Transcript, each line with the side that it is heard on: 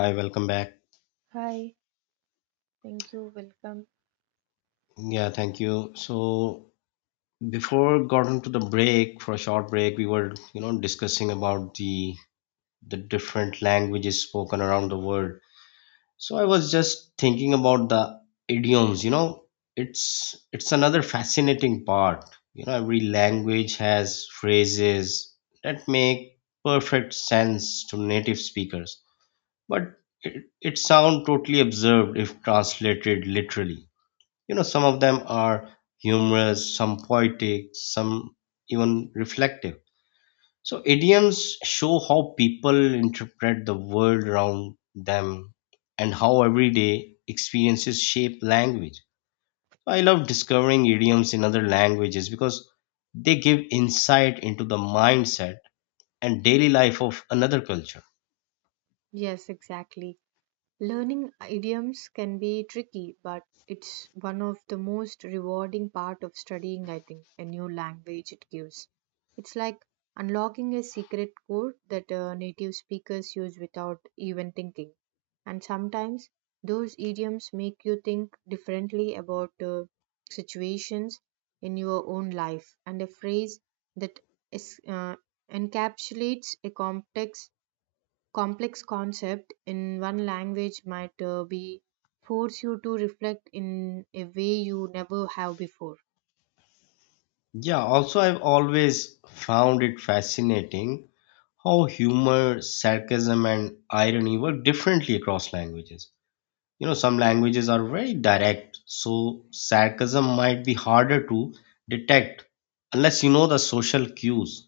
left: Hi, welcome back.
right: Hi, thank you. Welcome.
left: Yeah, thank you. So before got into the break for a short break, we were, discussing about the different languages spoken around the world. So I was just thinking about the idioms, it's another fascinating part. You know, every language has phrases that make perfect sense to native speakers, but it sound totally absurd if translated literally. Some of them are humorous, some poetic, some even reflective. So idioms show how people interpret the world around them and how everyday experiences shape language. I love discovering idioms in other languages because they give insight into the mindset and daily life of another culture.
right: Yes, exactly. Learning idioms can be tricky, but it's one of the most rewarding part of studying, I think, a new language it gives. It's like unlocking a secret code that native speakers use without even thinking. And sometimes those idioms make you think differently about situations in your own life. And a phrase that is, uh, encapsulates a complex concept in one language might be force you to reflect in a way you never have before.
left: Yeah, also, I've always found it fascinating how humor, sarcasm, and irony work differently across languages. You know, some languages are very direct, so sarcasm might be harder to detect unless you know the social cues.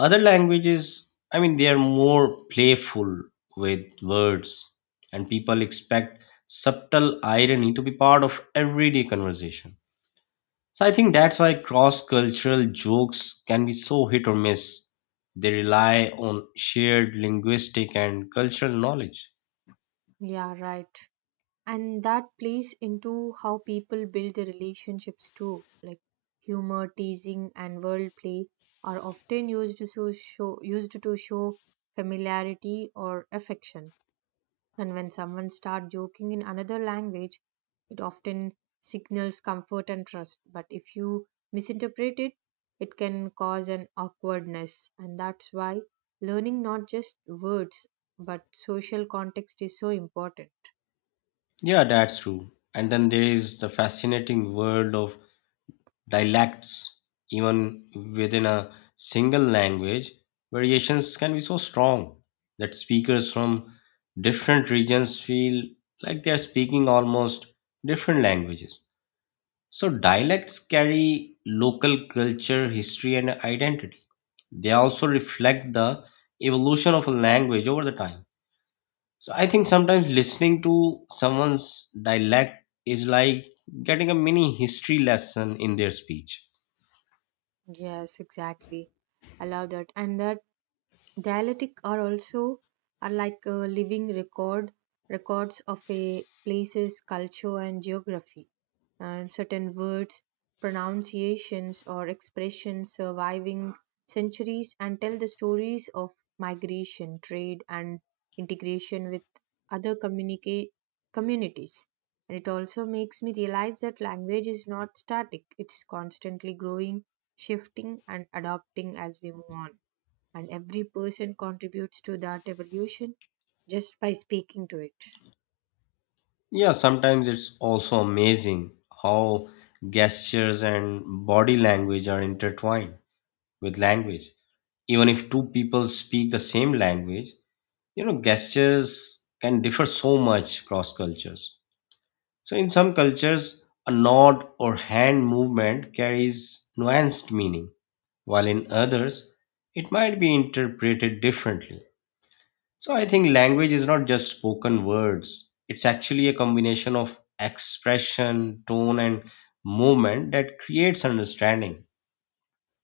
left: Other languages, I mean, they are more playful with words, and people expect subtle irony to be part of everyday conversation. So I think that's why cross-cultural jokes can be so hit or miss. They rely on shared linguistic and cultural knowledge.
right: Yeah, right, and that plays into how people build their relationships too, like humor, teasing, and world play are often used to show familiarity or affection. And when someone starts joking in another language, it often signals comfort and trust. But if you misinterpret it, it can cause an awkwardness. And that's why learning not just words but social context is so important.
left: Yeah, that's true. And then there is the fascinating world of dialects. Even within a single language, variations can be so strong that speakers from different regions feel like they are speaking almost different languages. So dialects carry local culture, history, and identity. They also reflect the evolution of a language over the time. So I think sometimes listening to someone's dialect is like getting a mini history lesson in their speech.
right: Yes, exactly. I love that. And that dialectic are also are like a living records of a place's culture and geography, and certain words, pronunciations, or expressions surviving centuries and tell the stories of migration, trade, and integration with other communicate communities. And it also makes me realize that language is not static, it's constantly growing, shifting, and adapting as we move on, and every person contributes to that evolution just by speaking to it.
left: Yeah, sometimes it's also amazing how gestures and body language are intertwined with language. Even if two people speak the same language, you know gestures can differ so much across cultures. So in some cultures a nod or hand movement carries nuanced meaning, while in others it might be interpreted differently. So I think language is not just spoken words, it's actually a combination of expression, tone, and movement that creates understanding.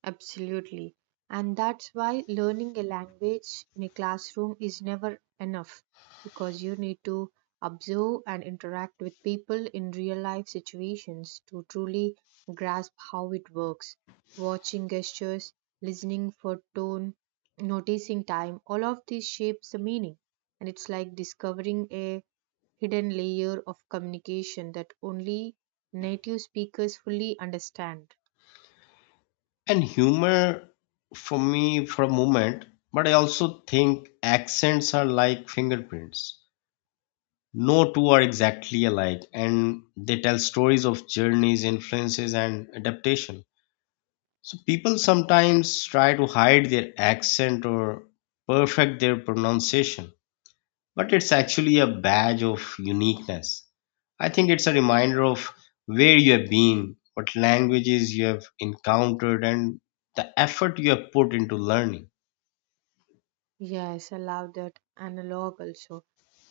right: Absolutely. And that's why learning a language in a classroom is never enough because you need to observe and interact with people in real life situations to truly grasp how it works. Watching gestures, listening for tone, noticing time, all of this shapes the meaning. And it's like discovering a hidden layer of communication that only native speakers fully understand.
left: And humor for me for a moment, but I also think accents are like fingerprints. No two are exactly alike, and they tell stories of journeys, influences, and adaptation. So people sometimes try to hide their accent or perfect their pronunciation, but it's actually a badge of uniqueness. I think it's a reminder of where you have been, what languages you have encountered, and the effort you have put into learning.
right: Yes, I love that analog also.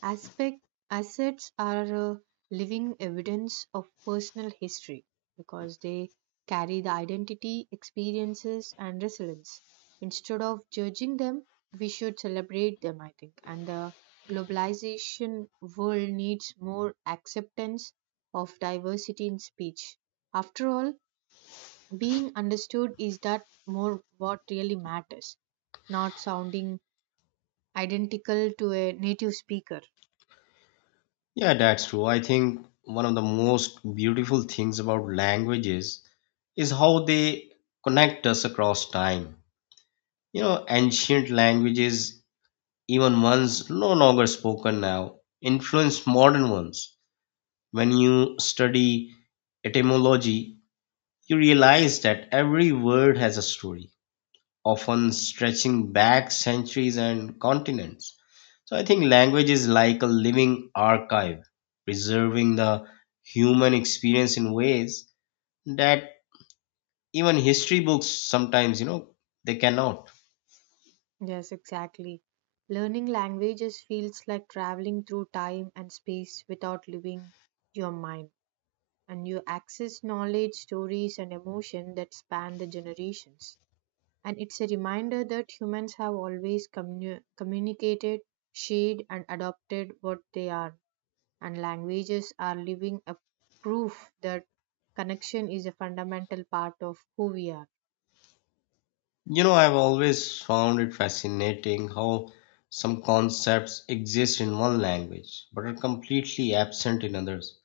right: Aspect assets are living evidence of personal history because they carry the identity, experiences, and resilience. Instead of judging them, we should celebrate them, I think. And the globalization world needs more acceptance of diversity in speech. After all, being understood is that more what really matters, not sounding identical to a native speaker.
left: Yeah, that's true. I think one of the most beautiful things about languages is how they connect us across time. You know, ancient languages, even ones no longer spoken now, influence modern ones. When you study etymology, you realize that every word has a story, often stretching back centuries and continents. So I think language is like a living archive, preserving the human experience in ways that even history books sometimes, they cannot.
right: Yes, exactly. Learning languages feels like traveling through time and space without leaving your mind, and you access knowledge, stories, and emotion that span the generations. And it's a reminder that humans have always communicated, shared, and adopted what they are, and languages are living a proof that connection is a fundamental part of who we are.
left: You know, I've always found it fascinating how some concepts exist in one language but are completely absent in others,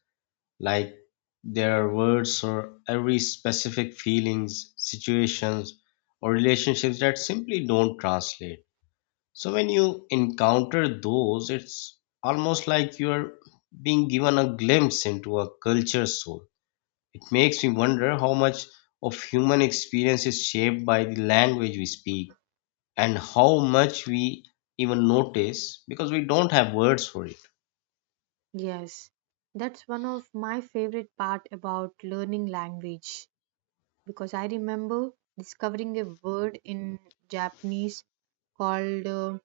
left: like there are words or every specific feelings, situations, or relationships that simply don't translate. So when you encounter those, it's almost like you're being given a glimpse into a culture's soul. It makes me wonder how much of human experience is shaped by the language we speak and how much we even notice because we don't have words for it.
right: Yes, that's one of my favorite part about learning language because I remember discovering a word in Japanese called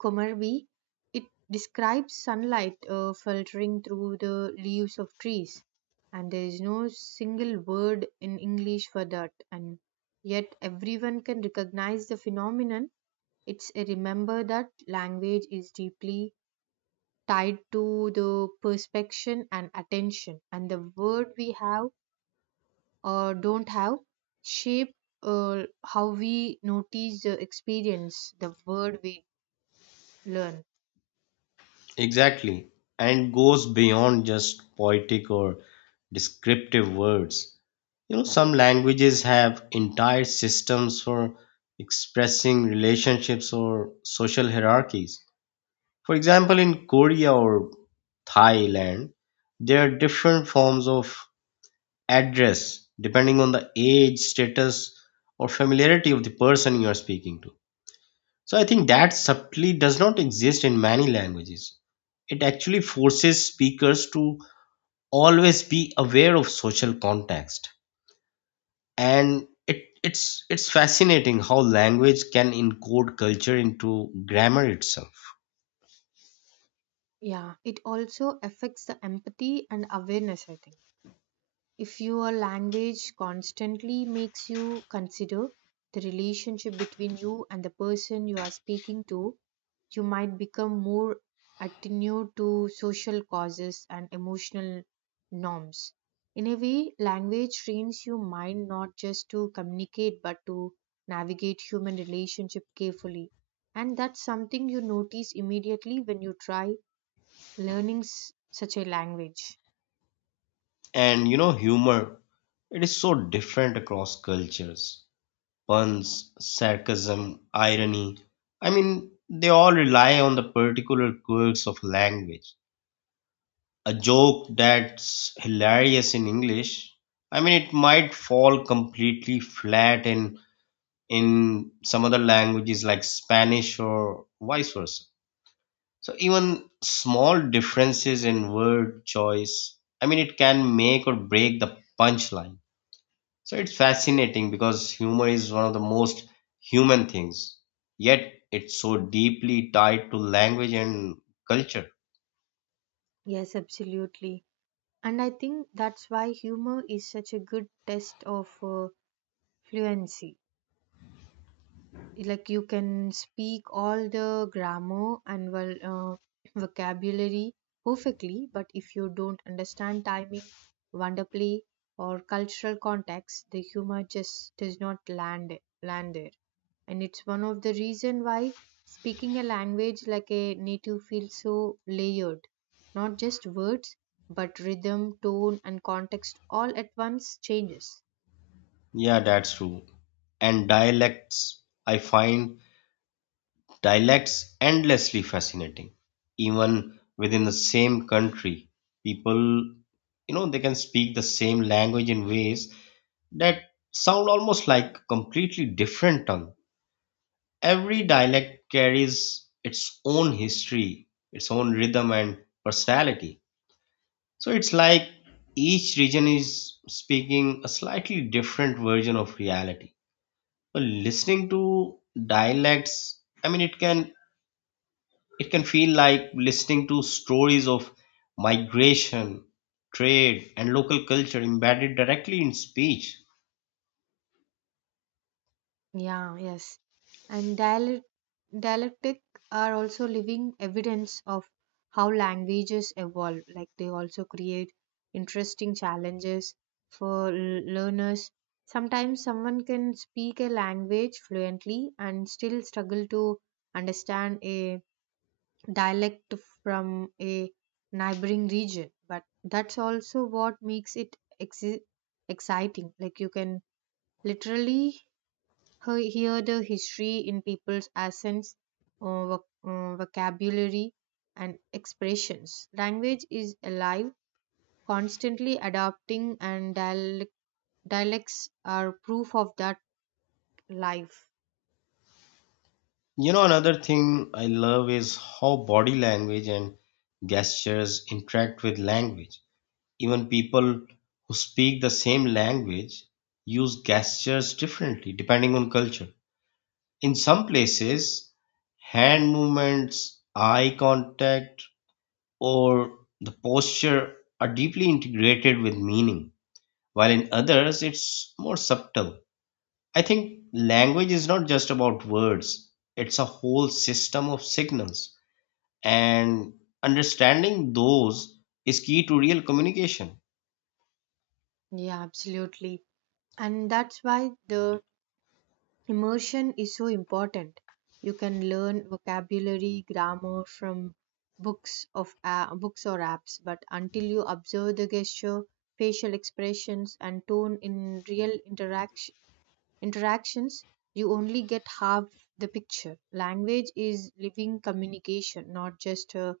right: Komarvi. It describes sunlight filtering through the leaves of trees, and there is no single word in English for that. And yet, everyone can recognize the phenomenon. It's a remember that language is deeply tied to the perception and attention, and the word we have or don't have shape how we notice the experience, the word we learn.
left: Exactly, and goes beyond just poetic or descriptive words. You know, some languages have entire systems for expressing relationships or social hierarchies. For example, in Korea or Thailand, there are different forms of address depending on the age, status, or familiarity of the person you are speaking to. So I think that subtly does not exist in many languages. It actually forces speakers to always be aware of social context. And it's fascinating how language can encode culture into grammar itself.
right: Yeah, it also affects the empathy and awareness, I think. If your language constantly makes you consider the relationship between you and the person you are speaking to, you might become more attuned to social causes and emotional norms. In a way, language trains your mind not just to communicate but to navigate human relationship carefully. And that's something you notice immediately when you try learning such a language.
left: And you know, humor, it is so different across cultures. Puns, sarcasm, irony. I mean, they all rely on the particular quirks of language. A joke that's hilarious in English, I mean, it might fall completely flat in some other languages like Spanish or vice versa. So even small differences in word choice, I mean, it can make or break the punchline. So it's fascinating because humor is one of the most human things, yet it's so deeply tied to language and culture.
right: Yes, absolutely. And I think that's why humor is such a good test of fluency. Like you can speak all the grammar and vocabulary perfectly, but if you don't understand timing, wonder play, or cultural context, the humor just does not land there. And it's one of the reason why speaking a language like a native feels so layered, not just words but rhythm, tone, and context all at once changes.
left: Yeah, that's true. And dialects, I find dialects endlessly fascinating. Even within the same country, people, you know, they can speak the same language in ways that sound almost like a completely different tongue. Every dialect carries its own history, its own rhythm and personality. So it's like each region is speaking a slightly different version of reality. Well, listening to dialects, I mean, it can feel like listening to stories of migration, trade, and local culture embedded directly in speech.
right: Yeah, yes. And dialectic are also living evidence of how languages evolve. Like they also create interesting challenges for learners. Sometimes someone can speak a language fluently and still struggle to understand a dialect from a neighboring region. But that's also what makes it exi- exciting. Like you can literally hear the history in people's accents, vocabulary, and expressions. Language is alive, constantly adapting, and dialects are proof of that life.
left: You know, another thing I love is how body language and gestures interact with language. Even people who speak the same language use gestures differently depending on culture. In some places, hand movements, eye contact, or the posture are deeply integrated with meaning, while in others it's more subtle. I think language is not just about words, it's a whole system of signals, and understanding those is key to real communication.
right: Yeah, absolutely. And that's why the immersion is so important. You can learn vocabulary, grammar from books or apps, but until you observe the gesture, facial expressions, and tone in real interactions, you only get half the picture. Language is living communication, not just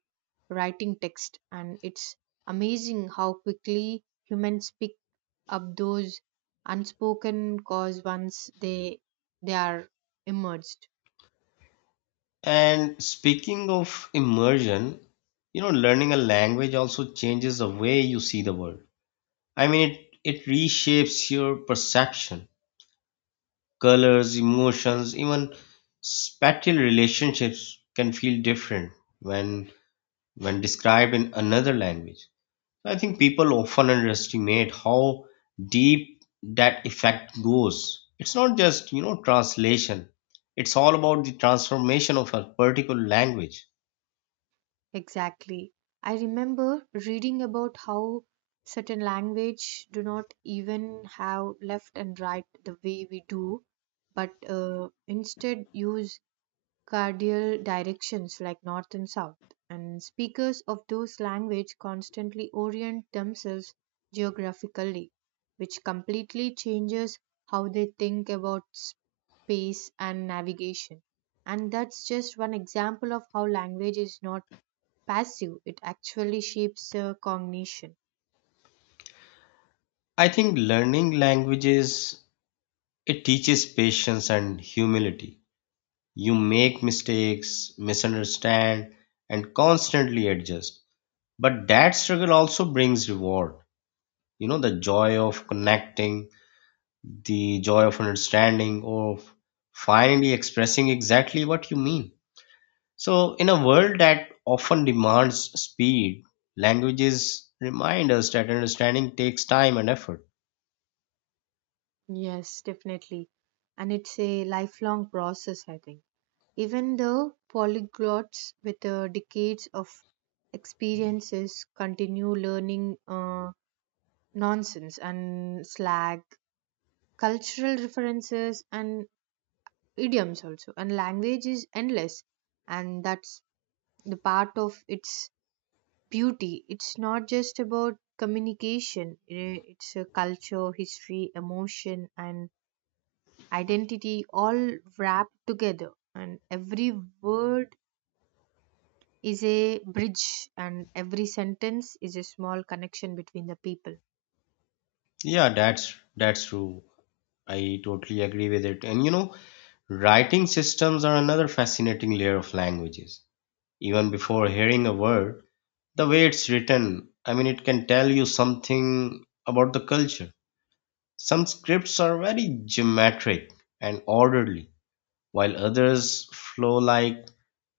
right: writing text. And it's amazing how quickly humans pick up those unspoken cause once they are emerged.
left: And speaking of immersion, you know, learning a language also changes the way you see the world. I mean, it reshapes your perception, colors, emotions, even spatial relationships can feel different when when described in another language. So I think people often underestimate how deep that effect goes. It's not just, you know, translation. It's all about the transformation of a particular language.
right: Exactly. I remember reading about how certain language do not even have left and right the way we do, but instead use cardial directions like north and south, and speakers of those languages constantly orient themselves geographically, which completely changes how they think about space and navigation. And that's just one example of how language is not passive, it actually shapes cognition.
left: I think learning languages it teaches patience and humility. You make mistakes, misunderstand, and constantly adjust. But that struggle also brings reward. You know, the joy of connecting, the joy of understanding, of finally expressing exactly what you mean. So, in a world that often demands speed, languages remind us that understanding takes time and effort.
right: Yes, definitely. And it's a lifelong process, I think. Even the polyglots with decades of experiences continue learning nonsense and slang, cultural references, and idioms also. And language is endless, and that's the part of its beauty. It's not just about communication, it's a culture, history, emotion, and identity all wrapped together. And every word is a bridge and every sentence is a small connection between the people.
left: Yeah, that's true. I totally agree with it. And you know, writing systems are another fascinating layer of languages. Even before hearing a word, the way it's written, I mean it can tell you something about the culture. Some scripts are very geometric and orderly, while others flow like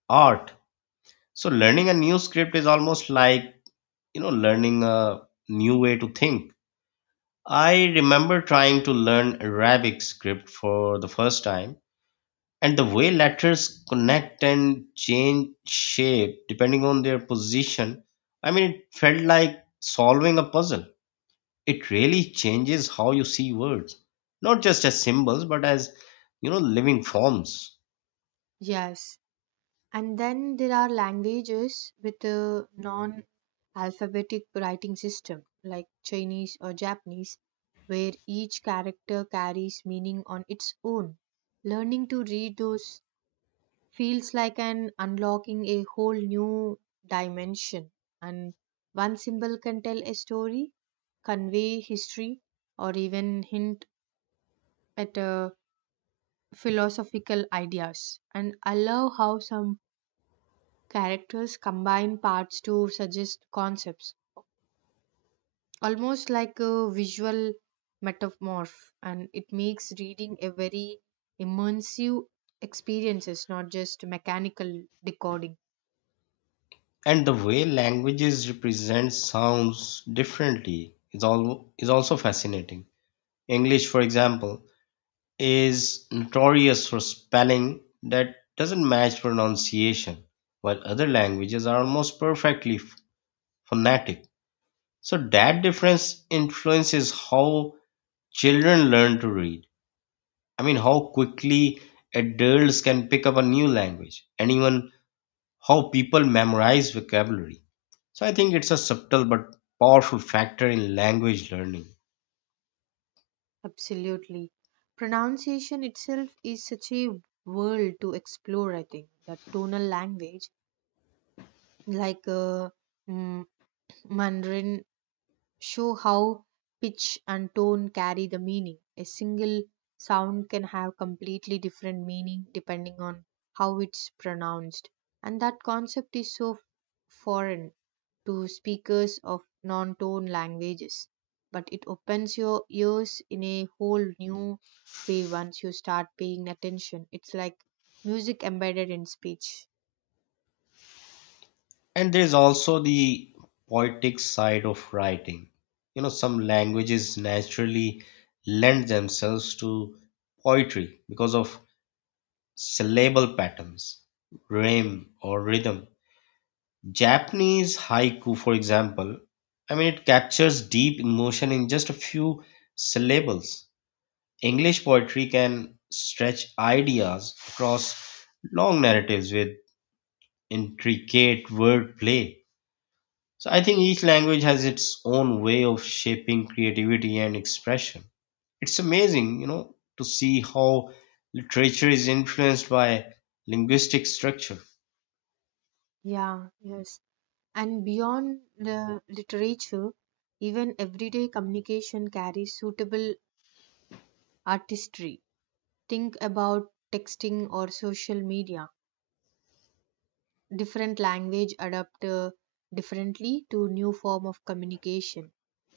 left: art. So learning a new script is almost like, you know, learning a new way to think. I remember trying to learn Arabic script for the first time, and the way letters connect and change shape depending on their position, I mean it felt like solving a puzzle. It really changes how you see words, not just as symbols but as, you know, living forms.
right: Yes, and then there are languages with a non alphabetic writing system like Chinese or Japanese, where each character carries meaning on its own. Learning to read those feels like an unlocking a whole new dimension, and one symbol can tell a story, convey history, or even hint at philosophical ideas. And I love how some characters combine parts to suggest concepts, almost like a visual metamorph. And it makes reading a very immersive experiences, not just mechanical decoding.
left: And the way languages represent sounds differently is also fascinating. English for example is notorious for spelling that doesn't match pronunciation, while other languages are almost perfectly phonetic. So that difference influences how children learn to read, I mean, how quickly adults can pick up a new language and even how people memorize vocabulary. So I think it's a subtle but powerful factor in language learning.
right: Absolutely. Pronunciation itself is such a world to explore, I think. The tonal language, like mm, Mandarin show how pitch and tone carry the meaning. A single sound can have completely different meaning depending on how it's pronounced. And that concept is so foreign to speakers of non tone languages. But it opens your ears in a whole new way once you start paying attention. It's like music embedded in speech.
left: And there's also the poetic side of writing. You know, some languages naturally lend themselves to poetry because of syllable patterns, rhyme, or rhythm. Japanese haiku, for example, I mean, it captures deep emotion in just a few syllables. English poetry can stretch ideas across long narratives with intricate word play. So I think each language has its own way of shaping creativity and expression. It's amazing, you know, to see how literature is influenced by linguistic structure.
right: Yeah, yes. And beyond the literature, even everyday communication carries suitable artistry. Think about texting or social media. Different language adapt differently to new form of communication.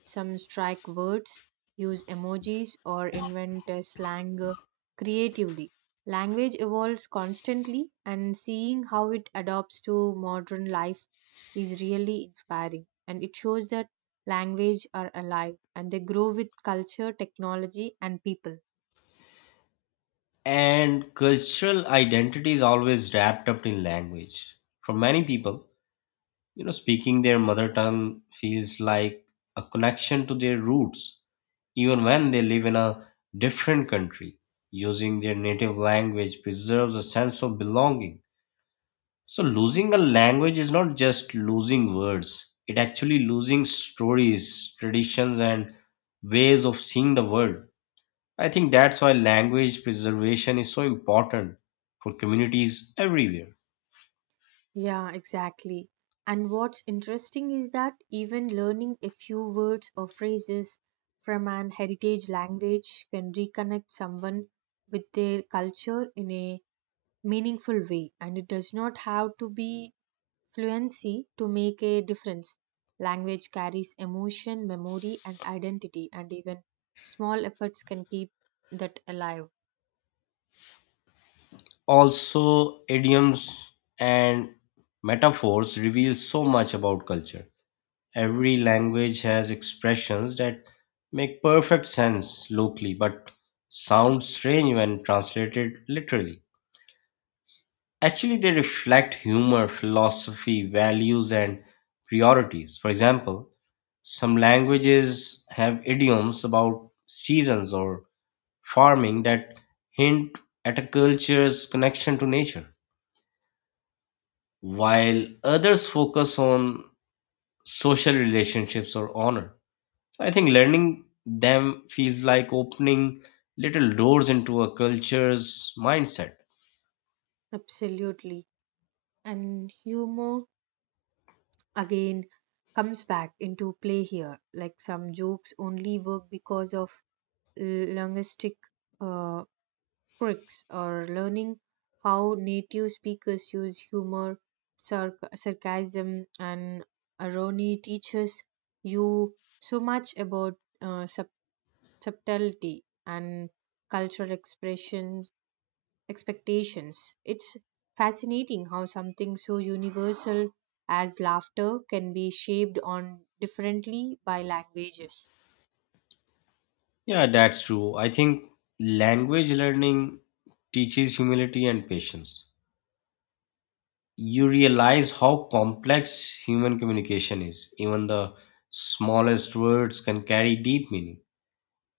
right: Some strike words use emojis or invent slang creatively. Language evolves constantly, and seeing how it adopts to modern life is really inspiring, and it shows that language are alive and they grow with culture, technology, and people.
left: And cultural identity is always wrapped up in language. For many people, you know, speaking their mother tongue feels like a connection to their roots. Even when they live in a different country, using their native language preserves a sense of belonging. So losing a language is not just losing words, it actually losing stories, traditions, and ways of seeing the world. I think that's why language preservation is so important for communities everywhere.
right: Yeah, exactly. And what's interesting is that even learning a few words or phrases from an heritage language can reconnect someone with their culture in a meaningful way. And it does not have to be fluency to make a difference. Language carries emotion, memory, and identity, and even small efforts can keep that alive.
left: Also, idioms and metaphors reveal so much about culture. Every language has expressions that make perfect sense locally but sound strange when translated literally. Actually, they reflect humor, philosophy, values, and priorities. For example, some languages have idioms about seasons or farming that hint at a culture's connection to nature, while others focus on social relationships or honor. So I think learning them feels like opening little doors into a culture's mindset.
right: Absolutely. And humor again comes back into play here. Like some jokes only work because of linguistic uh, quirks, or learning how native speakers use humor, sarcasm, and irony teaches you so much about uh, sub- subtlety and cultural expression expectations. It's fascinating how something so universal as laughter can be shaped on differently by languages.
left: Yeah, that's true. I think language learning teaches humility and patience. You realize how complex human communication is. Even the smallest words can carry deep meaning,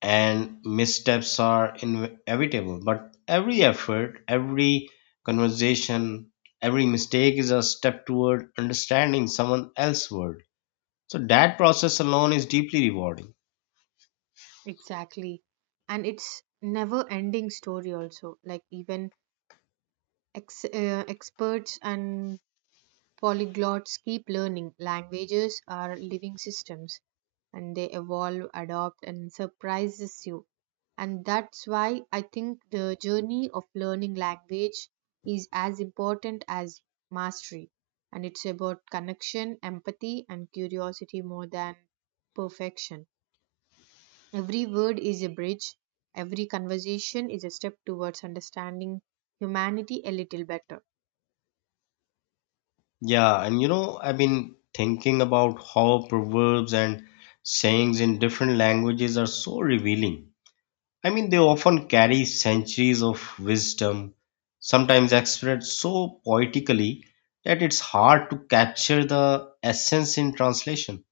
left: and missteps are inevitable, but every effort, every conversation, every mistake is a step toward understanding someone else's world. So that process alone is deeply rewarding.
right: Exactly. And it's never ending story also, like even experts and polyglots keep learning. Languages are living systems and they evolve, adopt, and surprises you. And that's why I think the journey of learning language is as important as mastery. And it's about connection, empathy, and curiosity more than perfection. Every word is a bridge, every conversation is a step towards understanding humanity a little better.
left: Yeah, and you know, I've been thinking about how proverbs and sayings in different languages are so revealing. I mean, they often carry centuries of wisdom, sometimes expressed so poetically that it's hard to capture the essence in translation.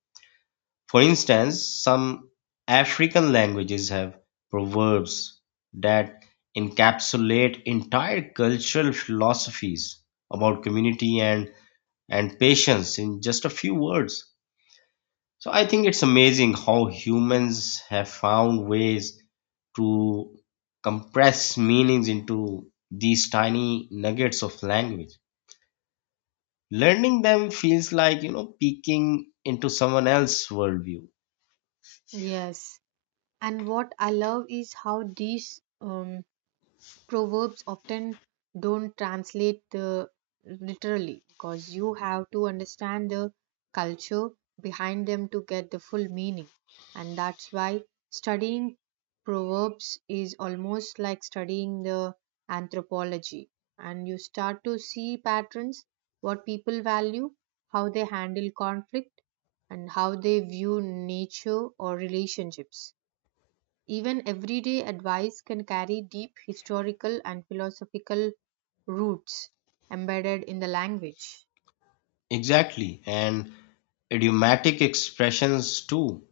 left: For instance, some African languages have proverbs that encapsulate entire cultural philosophies about community and patience in just a few words. So I think it's amazing how humans have found ways to compress meanings into these tiny nuggets of language. Learning them feels like, you know, peeking into someone else's worldview.
right: Yes. And what I love is how these proverbs often don't translate the literally because you have to understand the culture behind them to get the full meaning. And that's why studying proverbs is almost like studying the anthropology. And you start to see patterns, what people value, how they handle conflict, and how they view nature or relationships. Even everyday advice can carry deep historical and philosophical roots embedded in the language.
left: Exactly. And idiomatic expressions too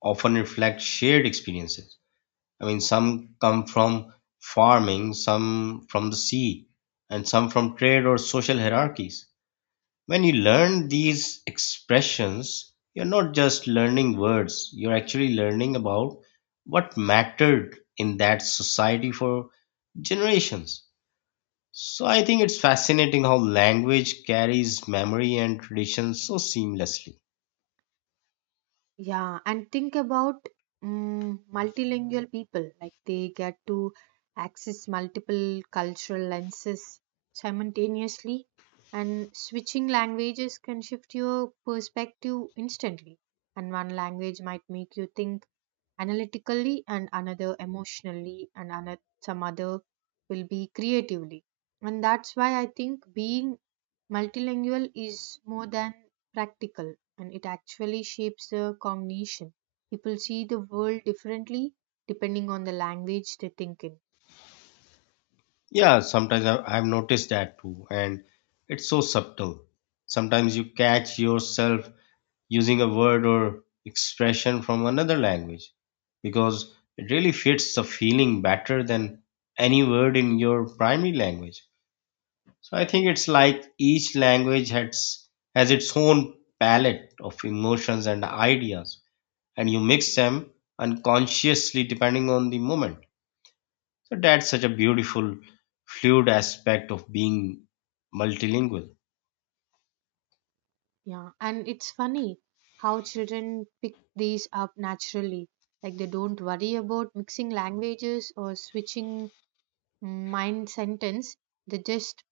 left: often reflect shared experiences. I mean, some come from farming, some from the sea, and some from trade or social hierarchies. When you learn these expressions, you're not just learning words, you're actually learning about what mattered in that society for generations. So I think it's fascinating how language carries memory and tradition so seamlessly.
right: Yeah, and think about multilingual people. Like they get to access multiple cultural lenses simultaneously, and switching languages can shift your perspective instantly. And one language might make you think analytically, and another emotionally, and another some other will be creatively. And that's why I think being multilingual is more than practical, and it actually shapes the cognition. People see the world differently depending on the language they think in.
left: Yeah, sometimes I've noticed that too, and it's so subtle. Sometimes you catch yourself using a word or expression from another language because it really fits the feeling better than any word in your primary language. So I think it's like each language has its own palette of emotions and ideas, and you mix them unconsciously depending on the moment. So that's such a beautiful, fluid aspect of being multilingual.
right: Yeah, and it's funny how children pick these up naturally. Like they don't worry about mixing languages or switching mind sentence. They just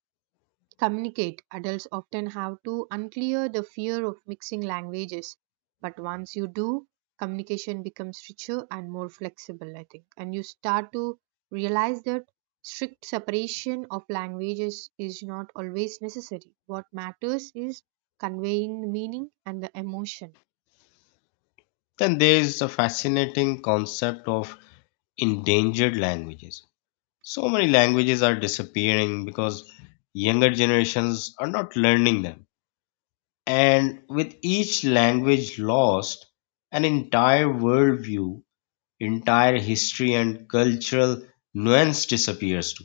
right: communicate, adults often have to unclear the fear of mixing languages. But once you do, communication becomes richer and more flexible, I think. And you start to realize that strict separation of languages is not always necessary. What matters is conveying the meaning and the emotion.
left: Then there is the fascinating concept of endangered languages. So many languages are disappearing because younger generations are not learning them. And with each language lost, an entire worldview, entire history, and cultural nuance disappears too.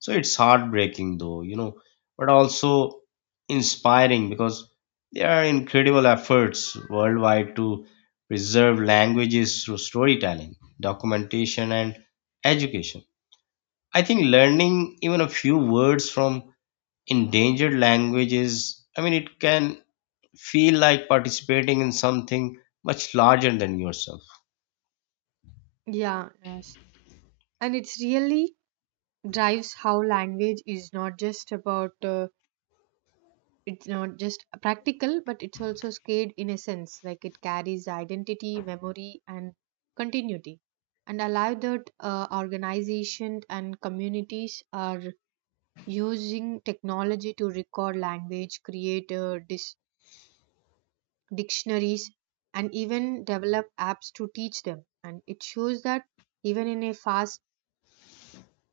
left: So it's heartbreaking, though, you know, but also inspiring because there are incredible efforts worldwide to preserve languages through storytelling, documentation, and education. I think learning even a few words from endangered languages, I mean, it can feel like participating in something much larger than yourself.
right: Yeah, yes. And it's really drives how language is not just about it's not just practical but it's also scared in a sense, like it carries identity, memory, and continuity, and allow that organization and communities are using technology to record language, create dictionaries, and even develop apps to teach them. And it shows that even in a fast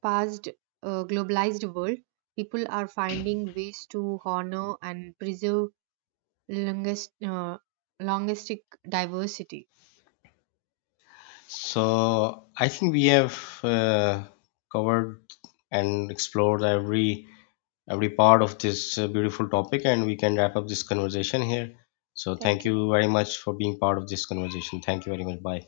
right: paced globalized world, people are finding ways to honor and preserve longest, linguistic diversity.
left: So I think we have uh, covered and explored every part of this beautiful topic, and we can wrap up this conversation here. So
right: Thank
left: thank
right: you.
left: you very much for being part of this conversation. Thank you very much. Bye.